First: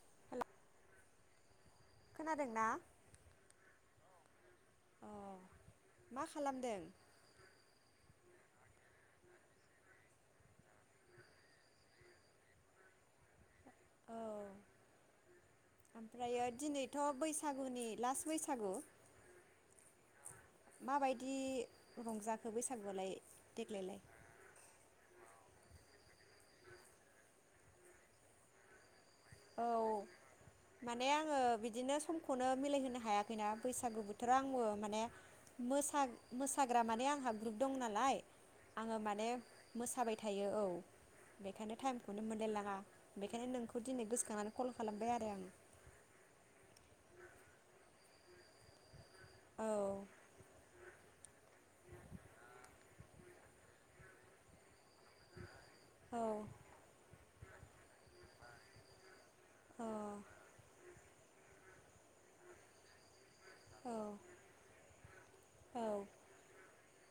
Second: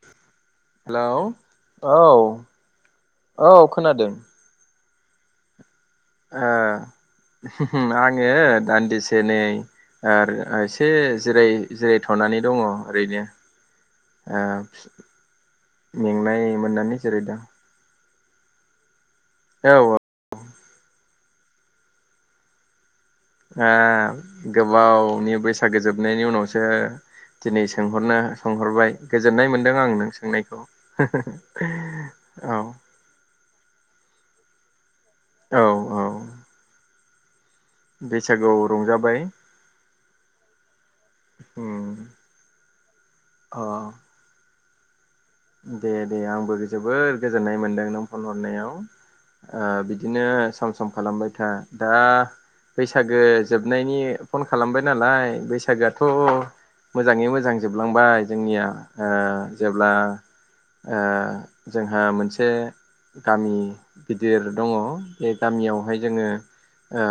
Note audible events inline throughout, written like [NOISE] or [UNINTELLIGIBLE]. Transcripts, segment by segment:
[INAUDIBLE] हेल'। औ खोनादोंना औ खोनादों। अ'। मा आ खालामदों आङो दान्दिसे नै ओ ओ एसे जिराय जिरायथ'नानै दङ ओरैनो। औ ओमफ्रायो मेंनाय दिनैथ' मोननानै जिरायदों। बैसागुनि लास्ट बैसागु औ औ। माबायदि रंजाखो बैसागुआलाय? देग्लायलाय गोबावनि बैसागु फैसागोजोबनायनि उनावसो दिनै सोंहरनो सोंहरबाय गोजोननाय औ मोनदों आं नों सोंनायखौ माने औ जखैना बैसागु बोथोराव आंबो माने औ औ मोसाग्रा माने आं ग्रुप दं नालाय बैसागुआव आङो रंजाबाय माने मोसाबाय थायो औ उम बेखायनो टाइमखौनो मोनलायलाङा बेखायनो अ नोंखौ दिनै गोसो कल खालामबाय आरो आं दे दे आंबो जोबोद गोजोननाय मोनदों नों फन हरनायाव आं बिदिनो सम सम खालामबाय आथा दा बैसागो जोबनायनि फन खालामबाय नालाय बैसागोआथ' औ मोजाङै मोजां मोजां जोबलांबाय जोंनिया औ जेब्ला जोंहा मोनसे गामि औ गिदिर दङ बे औ गामियावहाय जोङो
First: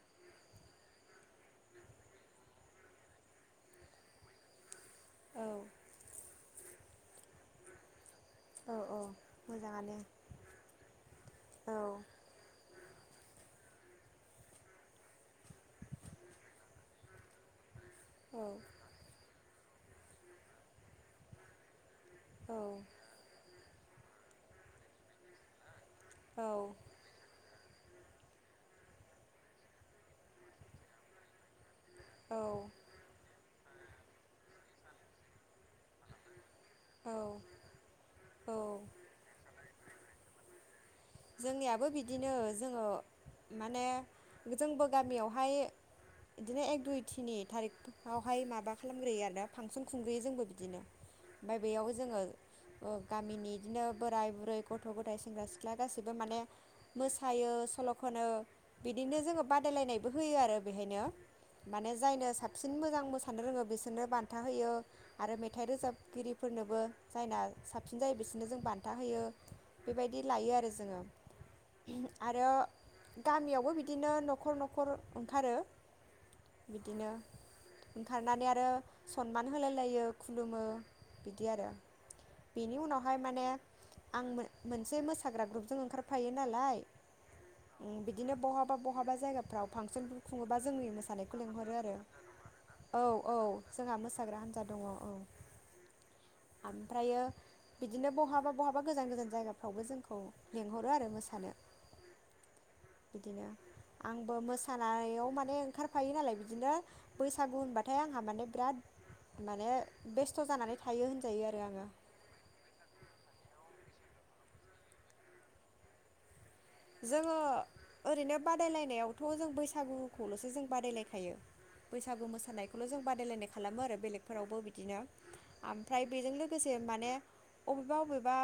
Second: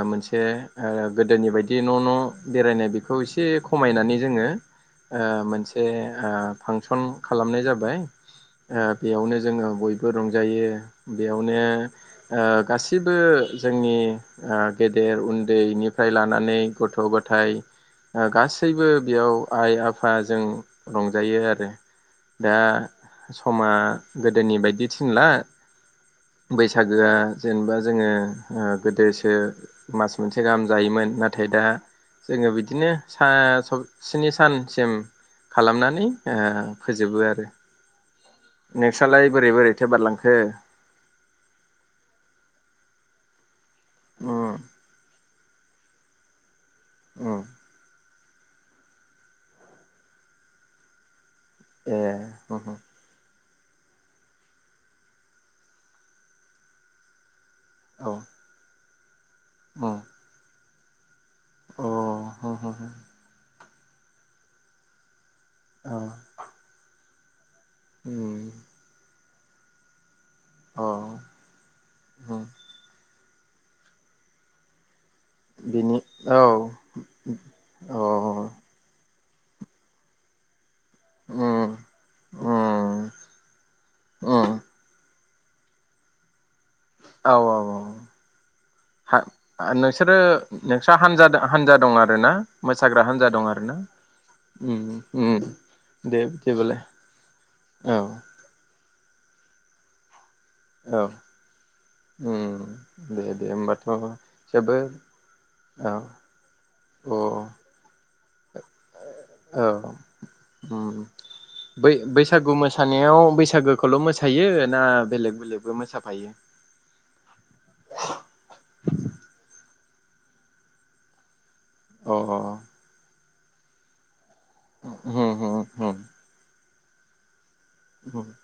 मोनसे गोदोनि बायदि न' न' बेरायनाय बेखौ एसे खमायनानै जोङो औ मोनसे फांसन खालामनाय जाबाय औ ओ औ बेयावनो जोङो मोजाङानो बयबो रंजायो बेयावनो औ ओ गासैबो गासिबो जोंनि ओ गेदेर उन्दैनिफ्राय लानानै गथ' गथाय ओ औ गासैबो बेयाव आइ आफ जों रंजायो आरो दा समा गोदोनि बायदि थिनला औ बैसागोआ जेनेबा जोङो गोदोसो मास मोनसे गाहाम जायोमोन नाथाय दा औ जोङो बिदिनो सा स्नि सानसिम खालामनानै फोजोबो आरो औ नोंसालाय बोरै बोरैथो बारलांखो? जोंनियाबो बिदिनो जोङो माने उम जोंबो गामियाव हाय बिदिनो एक दुइ थिनि उम थारिख फ्राव बहाय माबा खालामग्रोयो आरोना फांसन खुंग्रोयो जोंबो बिदिनो ओमफाय ए बेयावबो जोङो उम ओ गामिनि बिदिनो बोराय बुरै गथ' गथाय सेंग्रा सिख्ला गासिबो माने मोसायो औ सल'ख'नो बिदिनो जोङो उम अ बादायलायनायबो होयो आरो बेहायनो माने जायनो उम साबसिन उम मोजां मोसानो रोङो बेस नो बान्था होयो। आरो मेथाइ रोजाबगिरिफोरनोबो जायना साबसिन जायो बिसोरनो जों बान्था होयो। बेबायदि लायो आरो औ उम औ जोङो उम आरो गामियावबो बिदिनो न'खर न'खर ओंखारो बिनि औ बिदिनो औ उम ओंखारनानै आरो सनमान होलाय लायो खुलुमो। बिदि आरो उम बेनि उम उनावहाय माने आं औ मो मोनसे मोस साग्रा ग्रुप जों ओंखारफायो नालाय औ औ ओम बिदिनो बहाबा बहाबा हा जायगाफोराव फांसन नोंसोरो खुङोबा जोंनि नोंस्रा हानजा मोसिनायखौ लिंहरो हानजा दं आरो ना औ मोसाग्रा हानजा दं औ आरो ना जोंहा मोसाग्रा हानजा दङ' उम औ उम दे बिदिबालाय आमफ्रायो औ बिदिनो बहाबा बहाबा गोजान गोजान जायगाफ्रावबो जोंखौ लिंहरो औ आरो मोसानो उम दे दे बिदिनो होमबाथ' आंबो जोबोद मोसानायाव माने औ ओंखारफायो नालाय बिदिनो बैसागु होनबाथाय आंहा माने बिराद [UNINTELLIGIBLE] औै माने बेस्थ' जानानै उम थायो होनजायो आरो आङो बै बैसागु मोसानायाव बैसागो खौल' मोसायो ना बेलेग बेलेगबो मोसाफायो? जोङो ओरैनो बादायलायनायावथ' जों बैस सागुखौल'सो जों बादायलायखायो। अ बैसागु मोसानायखौल' जों बादायलायनाय खालामो आरो बेलेग फोरावबो बिदिनो होम होम होम आमफ्राय बेजों लोगोस [UNINTELLIGIBLE] माने अबेबा होम अबेबा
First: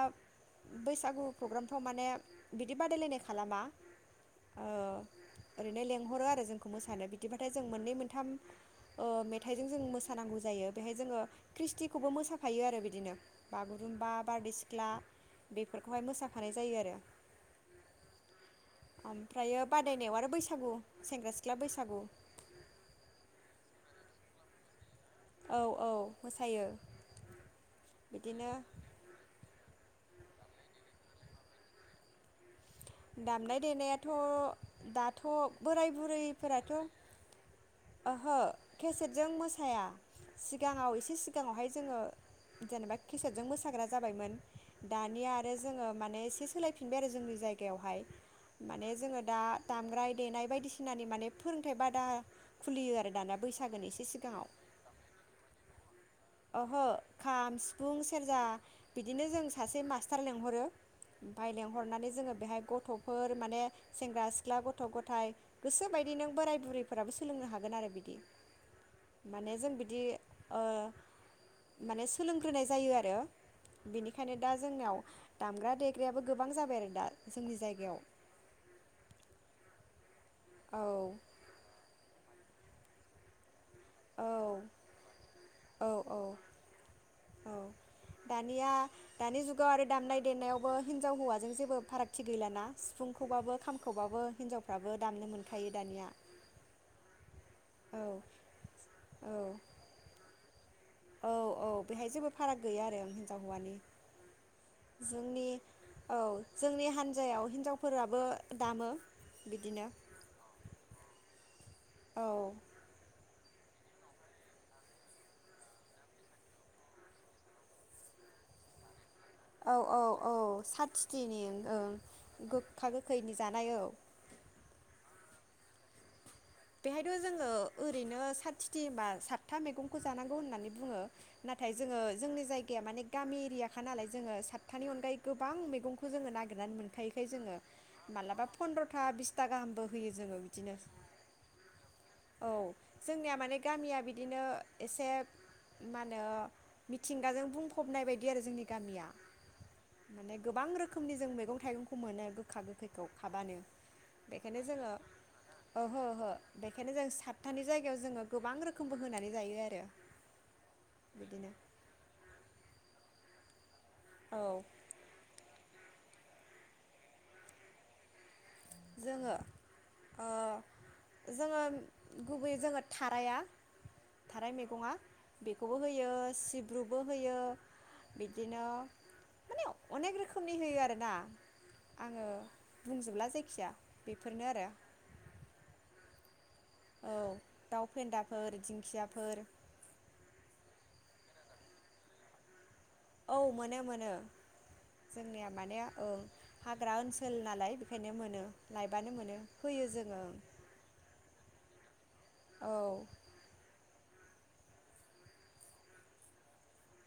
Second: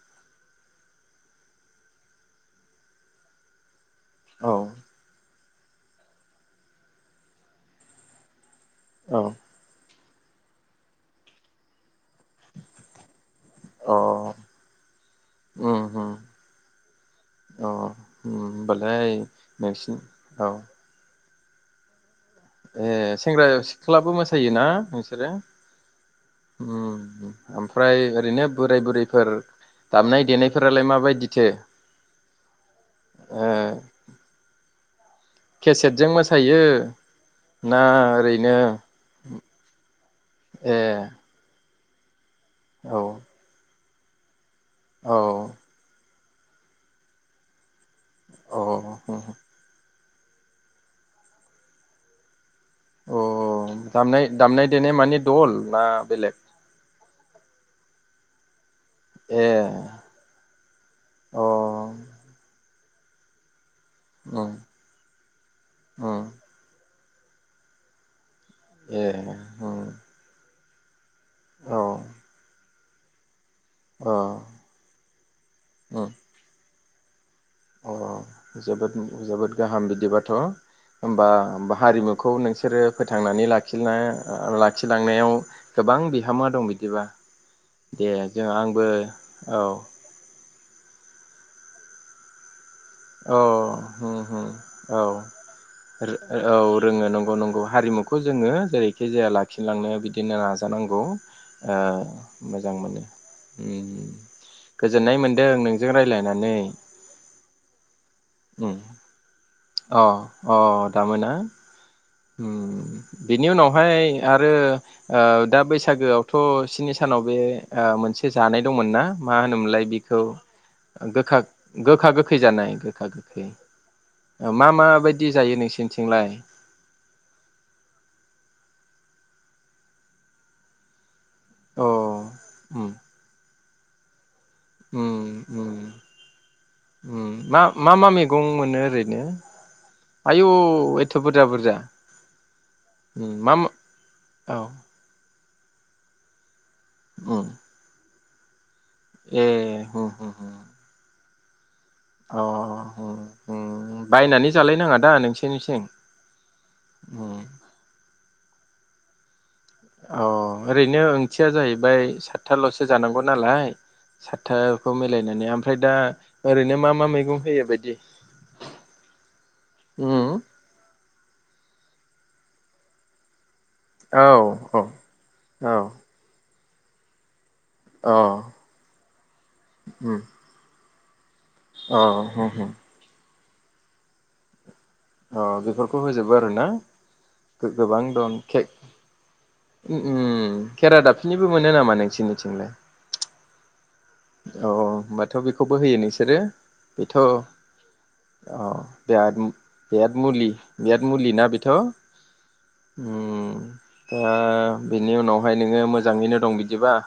बैसागु प्रग्रामथाव माने बिदि बादायलायनायख खालामा औ ओ ओरैनो लेंहरो आरो जोंखौ मोसानो बिदिबाथाय जों मोननै मोनथाम औ अ मेथाइजों जों मो मोसानांगौ जायो बेहाय जोङो ख्रीष्टि खौबो मोसाफायो आरो बिदिनो बागुरुम्बा अ बारदै सिख्ला उम बेफोरखौहाय उम मोसाफानाय जायो आरो अ होमबालाय ओमफ्रायो नोंसिनि बादायनायाव आरो औ बैसागु सेंग्रा सिख्ला बैसागु ए सेंग्रा सिख्लाबो मोसायोना नों बिसोरो औ औ मोसायो उम ओमफ्राय ओरैनो बिदिनो बोराय बुरैफोर दामनाय देनायफोरालाय मा बादिथो? दामनाय देनायाथ' दा थ' बोराय केसेटजों मोसायो बुरैफोराथ' ना ओहो ओरैनो केसेटजों मोसाया ए सिगाङाव एसे सिगाङावहाय जोंङो जेनेबा औ खिसेटजों मोसाग्रा जाबायमोन दानिया औ आरो जोंङो माने बे सोलायफिनबाय आरो जोंनि जाया बेवहाय माने औ जोंङो दा दामग्रा देनाय बायदिसिनानि माने फोरोंथाइ बादा खुलियो आरो अ दाना बैसागोनि एसे दामनाय सिगाङाव दामनाय देनाय मानिे दल ना बेलेग ओहो खाम सिफुं सेरजा बिदिनो ए जों सासे अ मास्टार लिंहरो ओमफफ्राय लेंंहरनानै जोङो गथ'फोर माने सेंग्रा उम सिख्ला गथ' गथाय गोसोबायदि उम नों बोराय बुरै फोराबो सोलोंनो हागोन आरो बिदि ए औ औ माने सोलोंग्रोनाय जायो आरो आरो अ बेनिखायनो दा जोंनियाव दामग्रा उम देग्रायाबो गोबां जाबाय आरो दा जोंनि अ जायगायाव जोबोद जोबोद गाहाम हो औ होनबा हारिमु खौ नोंसोरो फोथांनानै लाखि ना औ लाख थलांनायाव औ गोबां औ बिहोमा दं बि बिदिबा औ दे जों दानिया आंबो दानि औ जुगाव आरो दामनाय देनायावबो हिनजावौवाजों जेबो फारागथि गैलााना? औ औ दामनो मोनखायो दानिया औ रोङो नंगौ नंगौ। औ हारिमुखौ जोङो जेरैखि जाया औ लाखिलांनायाव बिदिनो नाजायो। जानांगौ औ औ बेहाय जेबो फाराग मोजां गैया आरो मोनो हिनजाव हौवानि गोजोननाय मोन्दों जोंनि नोंजों रायजलायनानै। फोराब बो दामो। बिदिनो अ अ दामोना? औ ओम बेनि उनावहाय आरो ओ दा बैसागोआवथ' स्नि सानाव बे मोनसे ओ जानाय दंमोन ना? मा औ होनोमोनलाय औ बेखौ औ गोखा साथिथिनि ओं गोखा गोखै गोखा गोखैनि जानाय औ ओ मा माबायदि जायो नोंसोरनिथिंलाय? बेहायथ' जोङो ओरैनो साथिथि होनबा सातथा मैगंखौ जानांगौ होननानै बुङो। नाथाय अ जोङो जोंनि जायगाया उम माने गामि एरिया खा नालाय जोङो साथ थानि अनगायै उम गोबां उम मैगंखौ जोङो नागिरनानै मोनखायोखाय उम जोङो मा मा मा मैगं मालाबा मोनो फन्द्रथा ओरैनो बिसथा गाहामबो होयो जोङो आयौ बिदिनो। एथ' बुरजा बुरजा औ उम जोंनिया मा माने मा गामिया बिदिनो औ एसे मानो? उम मिथिंगाजों बुंफबनाय बायद दि आरो जोंनि गामिया ए उम उम माने उम गोबां रोखोमनि जों मै गं थाइगं खौ मोनो अ गोखा गोखैखौ उम खाबानो उम बायनानै बेखायनो जोङो जालायनाङा दा नोंसोरनिथिं ओहो बेखायनो जों उम सातथानि जायगायाव जोङो गोबां रोखोमबो होनानै जायो आरो। अ ओरैनो ओंथिया बिदिनो जाहैबाय सातथाल'सो जानांगौ नालाय औ सातथाखौ मिलायनानै आम फ्राय दा ओरैनो मा मा मैगं होयो बायदि? जोङो उम ओ जोङो गुबैयै जोङो थाराया औ थाराय औ मैगंआ औ बेखौबो होयो सिब ब्रुबो होयो अ बिदिनो माने अनेक उम रोखोमनि होयो आरो ना अ आङो उम उम बुंजोबला जायख खि जाया बेफोरनो आरो। अ बेफोरखौ होजोबो आरो ना औ दाउ गो-गोबां दं फेन्दाफोर के दिंखियाफोर उम उम खेरादाफिनिबो मोनो नामा नोंसिनिथिंलाय? औ मोनो मोनो औ होमबाथ' जोंनिया बेखौबो माने होयो ओं नोंसोरो हाग्रा बेथ' औ ओनसोल नालाय बेखायनो मोनो लायबानो मोनो हो बेयाद मुलि बेयाद मुलि ना बेथ'? औ उम दा बेनि उनावहाय नोंङो मोजांङैनो दं बिदिबा?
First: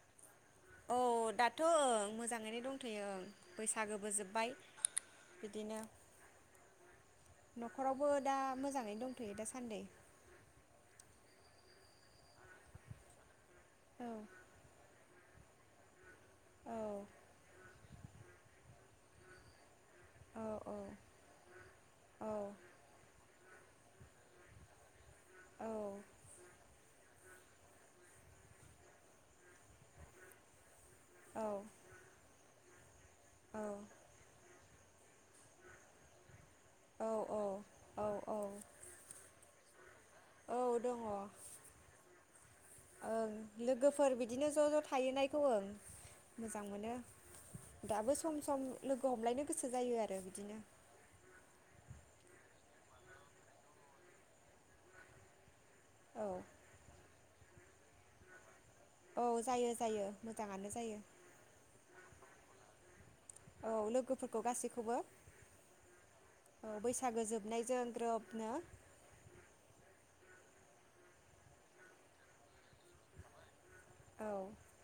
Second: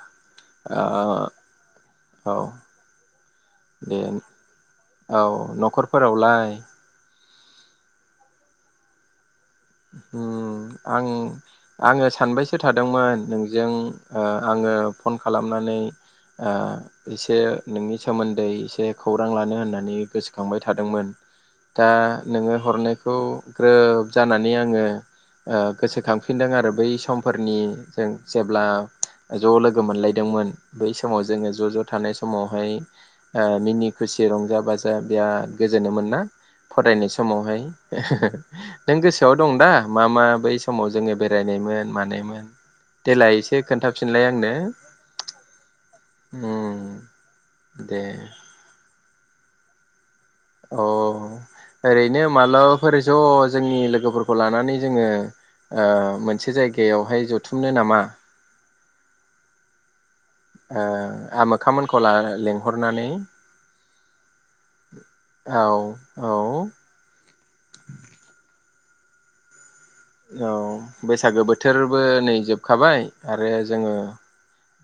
ओ औ दाथ' ओं। औ मोजांङैनो दंथ'यो। ओं दे बैसागोबो जोब्बाय। औ बिदिनो न'खरफोरावलाय न'खरावबो दा मोजांङैनो दंथयो दासान्दि आंङो सानबायसो थादोंमोन नों जों औ ओ आंङो फन खालामनानै ओ‌ औ एसे नोंनि सोमोन्दै एसे खौरां लानो होननानै औ गोसोखांबाय थादोंमोन दा औ नोंङो हरनायखौ ग्रोब जाना नै आंङो ओ औ गोसोखांफिनदों आरो बै सम फोरनि जों जेब्ला ज' लोगो मोनलायदोंमोन बै समाव औ जोङो जज थानाय समावहाय ओ औ मिनि खुसि रंजा बा-जा बिराद गोजोनोमोनो ना? फरायनाय औ समावहाय औ औ नों गोसो दं दा मा मा बै औ समाव दङ जोङो बेरायनायमोन मानायमोन ओं देेलाय एसे लोगोफोर खोन्थाफिनलाय बिदिनो आंनो ज' ज' थाहैनायखौ ओं मोजां उम मोनो दे दाबो सम सम लोगो हमलायनो गोसो जायो आरो बिदिनो अ ओरैनो मालाबाफोर ज जोंनि लोगोफोरखौ लानानै जोङो ओ औ मोनसे जायगायावहाय ज बुथुमनो नामा? औ जायो जायो। मोजाङानो ओ जायो आमोखा मोनखौ लानानै लेंहरनानै औ लोगोफोरखौ गासैखौबो औ बैसागो जोबनायजों ग्रोबनो औ बैसागो बोथोरबो नै जोबखाबाय आरो जोङो औ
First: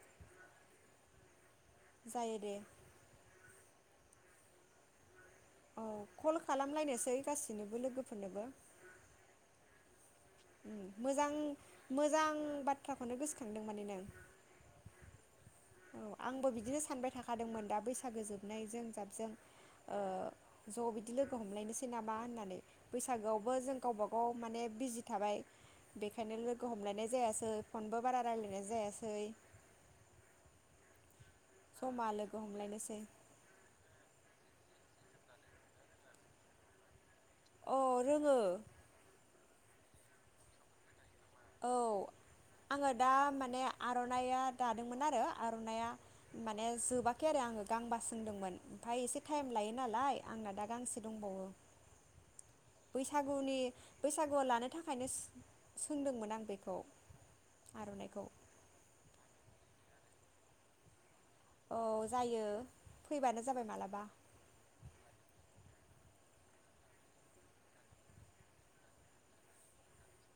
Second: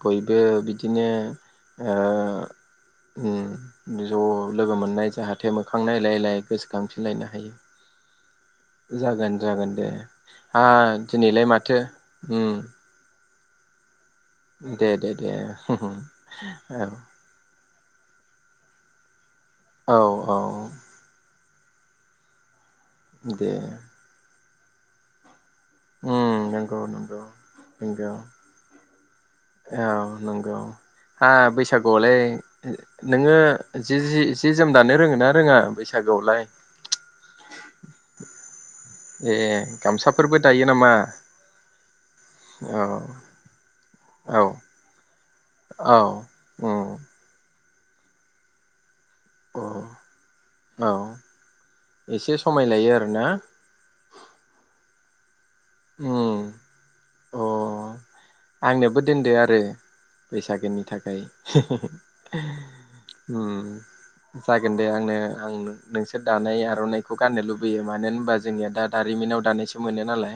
बयबो बिदिनो ओ जायो दे उम ज' लोगो मोननाय जाहा थे मोखां औ नायलायलाय गोसोखांफिनलायनो हायो। फोरनो बो जागोन जागोन दे। आ मोजां दिनैलाय माथो मोजां उम बाथ्राखौनो गोसो खांदों माने नों दे दे दे औ आंबो बिदिनो औ सानबाय थाखादोंमोन। दा बैसागो जोबनायजों जाबजों औ ओ औ ज' बिदि लोगो हमलायनोसै नामा होननानै दे बैसागोआवबो जों गावबा गाव माने बिजि थाबाय। बेखायनो उम लोगो नंगौ हमलायनाय नंगौ जायासै फनबो नंगौ बारा रायलायनाय जायासै औ नंगौ हा जमा बैसागुआवलाय लोगो हमलायनोसै नोङो जिजि जि जोम दानो रोङो ना रोङा बैसागु आवलाय? अ रोङो। ए गामसा फोरबो दायो नामा? औ आङो औ दा माने औ आर'नाइआ दादोंमोन आरो। आर'नाया औ माने उम जोबाखै आरो आङो गांबा सोंदोंमोन ओमफाय एसे टाइम अ लायो नालाय आंना दा औ गांसे दंबावो एसे समाय लायो आरोना बैसागुनि बैसागुआव लानो थाखायनो सोंदोंमोन आं उम बेखौ अ आर'नाइखौ आंनोबो दोनदो आरो। बैसागोनि थाखाय। हे हे औ हे जायो फैबानो जाबाय उम मालाबा जागोन दे आंनो आं नोंसोर दानाय आर'नाइखौ गाननो लुबैयो मानो होनबा जोंनिया दा दारिमिनाव दानायसो मोनो नालाय।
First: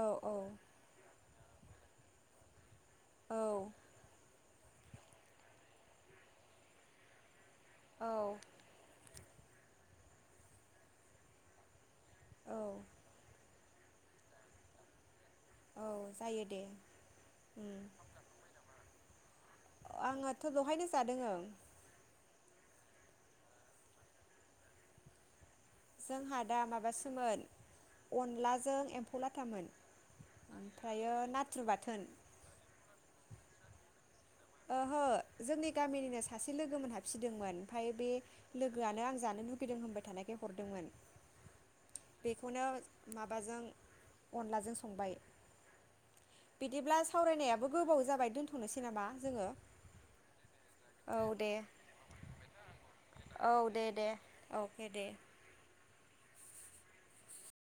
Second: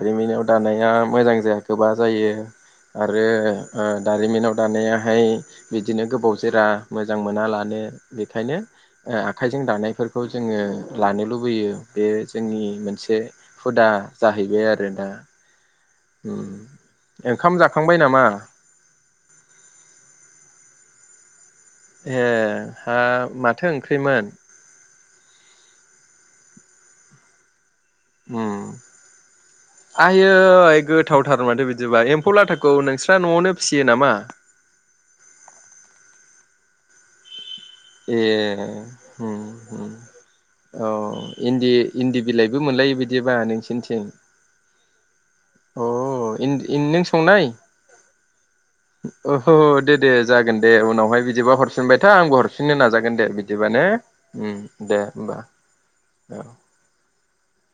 औ औ दानाया मोजां गोबा जायो आरो औ ओ दारिमिनाव दानायाहाय बिदिनो गोबाव जोरा मोजां मोना लान नो औ बेखायनो आखाइजों दानाय फोरखौ जोङो लानो लुबैयो। बेयो औ जोंनि मोनसे हुदा जाहैबाय आरोना। औ जायो उम दे ओंखाम उम जाखांबाय नामा? आंहाथ' दहायनो जादोंं ओ। ए हा माथो ओंख्रै मोन? जोंहा आदा माबा सोमोन उम आइयै ओमफ्रायो गोथाव थार नाथुर माथो बिदिबा बाथोन एम्फौ लाथाखौ नोंसि फ्रा न'आवनो फियो नामा? ओहो जोंनि गामिनिनो सासे लोगो मोनहा फिदोंमोन। ओमफ्राय बे ए लोगो आनो आं उम जानो लुगैदों उम होनबाय थानायखाय हरदों मोन औ इन्दि इन्दि बिलाइबो बेखौनो मोनलायो बिदिबा माबाजों नोंसिनिथिं अनलाजों संबाय अ इन बिदिब्ला नों सावरायनायाबो गोबाव जाबाय दोन्थ'नोसै नामा? जोङो अह दे दे जागोन दे उनाव औ हाय दे बिदिबा हर फिनबाय था आंबो हरफिन फिननो नाजागोन दे औ बिदिबा दे ने दे ओम दे होमबा। औ